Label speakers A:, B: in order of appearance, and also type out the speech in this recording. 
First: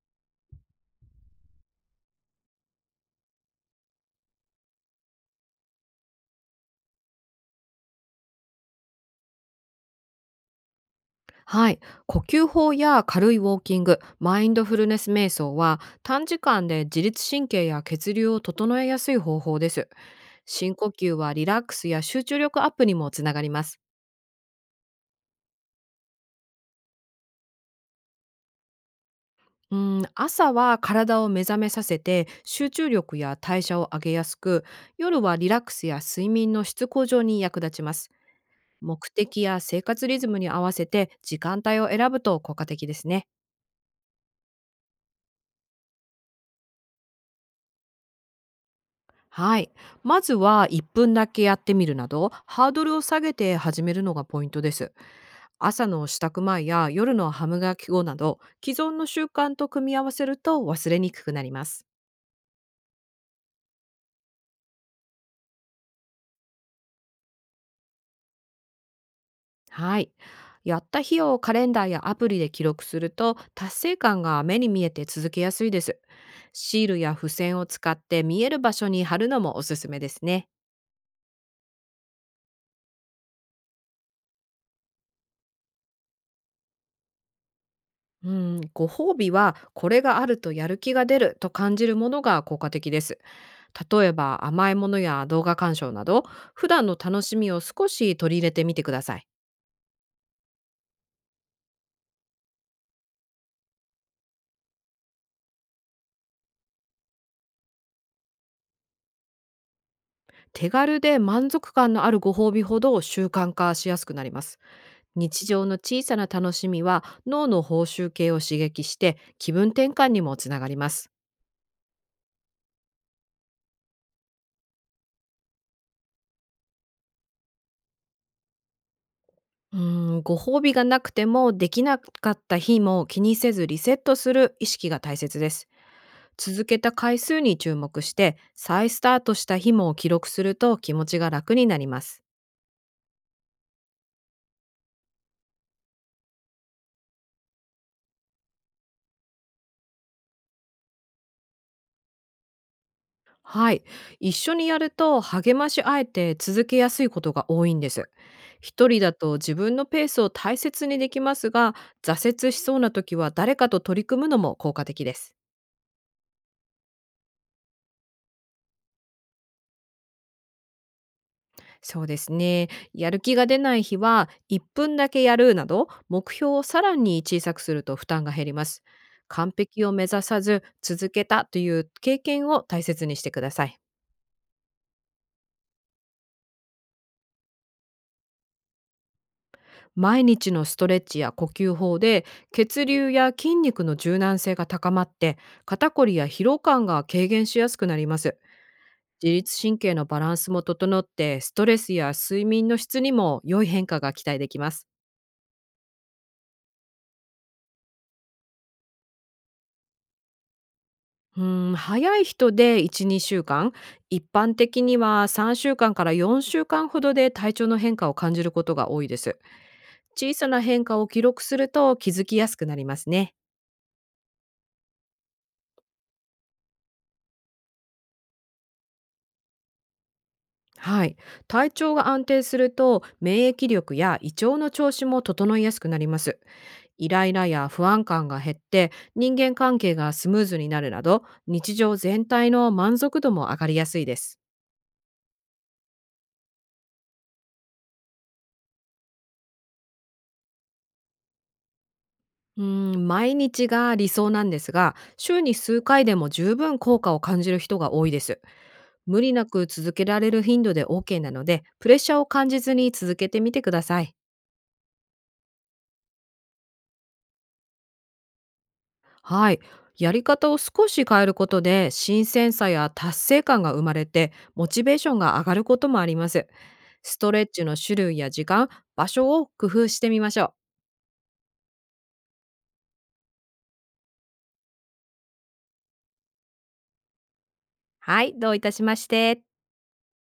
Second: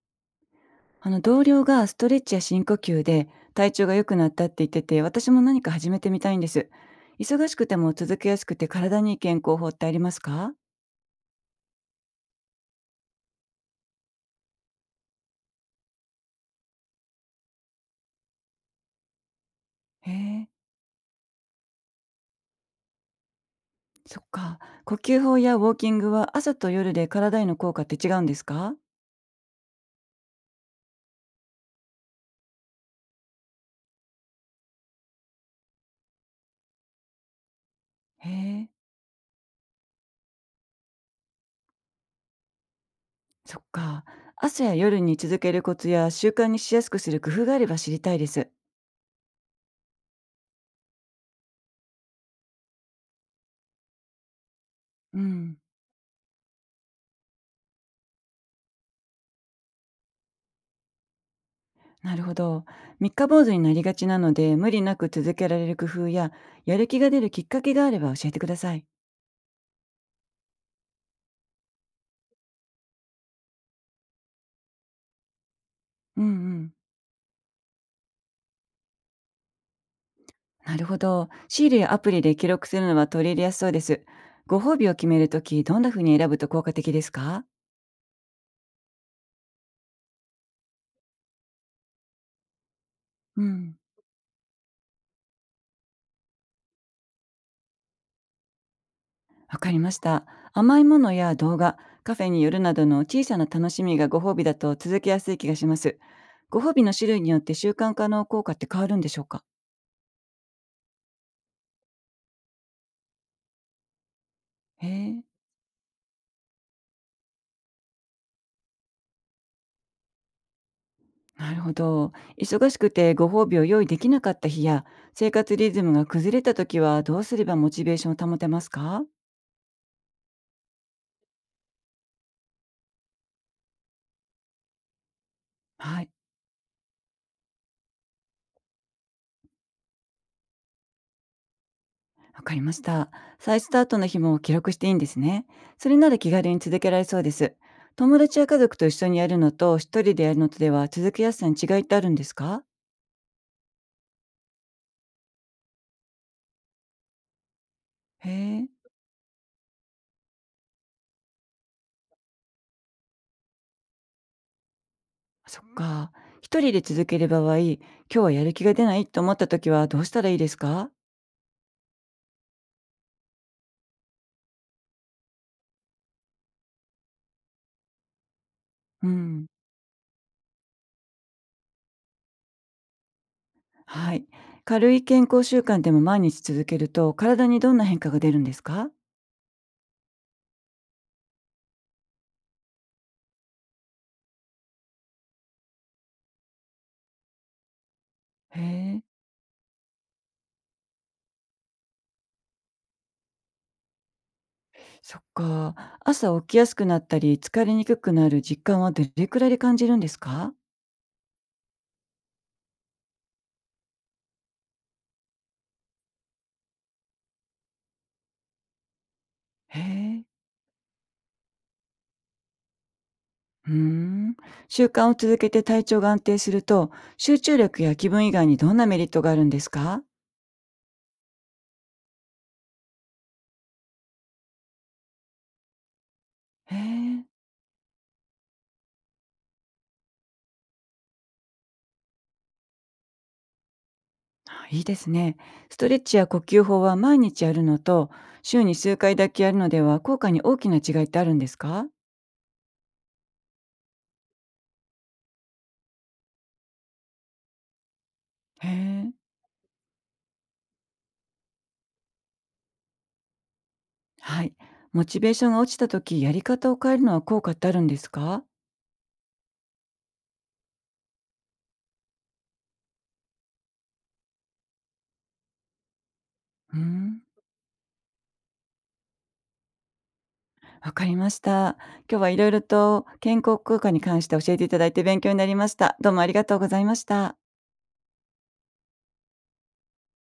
A: 同僚がストレッチや深呼吸で体調が良くなったって言ってて、私も何か始めてみたいんです。忙しくても続けやすくて体にいい健康法ってありますか？
B: はい、呼吸法や軽いウォーキングマインドフルネス瞑想は短時間で自律神経や血流を整えやすい方法です。
A: へえ、
B: 深呼吸はリラックスや集中力アップにもつながります。
A: そっか。呼吸法やウォーキングは朝と夜で体への効果って違うんですか？
B: うん、朝は体を目覚めさせて集中力や代謝を上げやすく、夜はリラックスや睡眠の質向上に役立ちます。
A: へえ、
B: 目的や生活リズムに合わせて時間帯を選ぶと効果的ですね。
A: そっか。朝や夜に続けるコツや習慣にしやすくする工夫があれば知りたいです。
B: はい。まずは1分だけやってみるなど、ハードルを下げて始めるのがポイントです。
A: うん、
B: 朝の支度前や夜の歯磨き後など、既存の習慣と組み合わせると忘れにくくなります。
A: なるほど。三日坊主になりがちなので無理なく続けられる工夫ややる気が出るきっかけがあれば教えてください。
B: はい。やった日をカレンダーやアプリで記録すると、達成感が目に見えて続けやすいです。
A: うんうん。
B: シールや付箋を使って見える場所に貼るのもおすすめですね。
A: なるほど。シールやアプリで記録するのは取り入れやすそうです。ご褒美を決めるとき、どんな風に選ぶと効果的ですか？
B: うん、ご褒美はこれがあるとやる気が出ると感じるものが効果的です。
A: うん。
B: 例えば甘いものや動画鑑賞など、普段の楽しみを少し取り入れてみてください。
A: わかりました。甘いものや動画、カフェに寄るなどの小さな楽しみがご褒美だと続けやすい気がします。ご褒美の種類によって習慣化の効果って変わるんでしょうか？
B: 手軽で満足感のあるご褒美ほど習慣化しやすくなります。
A: へえ。
B: 日常の小さな楽しみは脳の報酬系を刺激して気分転換にもつながります。
A: なるほど。忙しくてご褒美を用意できなかった日や、生活リズムが崩れたときはどうすればモチベーションを保てますか？
B: うーご褒美がなくてもできなかった日も気にせずリセットする意識が大切です。
A: はい。
B: 続けた回数に注目して再スタートした日も記録すると気持ちが楽になります。
A: わかりました。再スタートの日も記録していいんですね。それなら気軽に続けられそうです。友達や家族と一緒にやるのと一人でやるのとでは続けやすさに違いってあるんですか？
B: はい。一緒にやると励まし合えて続けやすいことが多いんです。
A: へえ、
B: 一人だと自分のペースを大切にできますが、挫折しそうな時は誰かと取り組むのも効果的です。
A: そっか。一人で続ける場合、今日はやる気が出ないと思った時はどうしたらいいですか？
B: そうですね。やる気が出ない日は1分だけやるなど目標をさらに小さくすると負担が減ります。
A: うん。
B: 完璧を目指さず続けたという経験を大切にしてください。
A: はい。軽い健康習慣でも毎日続けると体にどんな変化が出るんですか？
B: 毎日のストレッチや呼吸法で血流や筋肉の柔軟性が高まって、肩こりや疲労感が軽減しやすくなります。
A: へえ、
B: 自律神経のバランスも整ってストレスや睡眠の質にも良い変化が期待できます。
A: そっか。朝起きやすくなったり疲れにくくなる実感はどれくらいで感じるんですか？
B: 早い人で12週間、一般的には3週間から4週間ほどで体調の変化を感じることが多いです。
A: へえ。
B: 小さな変化を記録すると気づきやすくなりますね。
A: うーん。習慣を続けて体調が安定すると、集中力や気分以外にどんなメリットがあるんですか？
B: はい、体調が安定すると免疫力や胃腸の調子も整いやすくなります。
A: へ
B: イ
A: え。
B: ライラや不安感が減って人間関係がスムーズになるなど、日常全体の満足度も上がりやすいです。
A: あ、いいですね。ストレッチや呼吸法は毎日やるのと、週に数回だけやるのでは効果に大きな違いってあるんですか？
B: うー毎日が理想なんですが、週に数回でも十分効果を感じる人が多いです。
A: へえ。
B: 無理なく続けられる頻度で OK なので、プレッシャーを感じずに続けてみてください。
A: はい。モチベーションが落ちた時、やり方を変えるのは効果ってあるんですか？
B: はい。やり方を少し変えることで新鮮さや達成感が生まれて、モチベーションが上がることもあります。
A: うー
B: ス
A: ん。
B: トレッチの種類や時間、場所を工夫してみましょう。
A: わかりました。今日はいろいろと健康効果に関して教えていただいて勉強になりました。どうもありがとうございました。
B: はい、どういたしまして。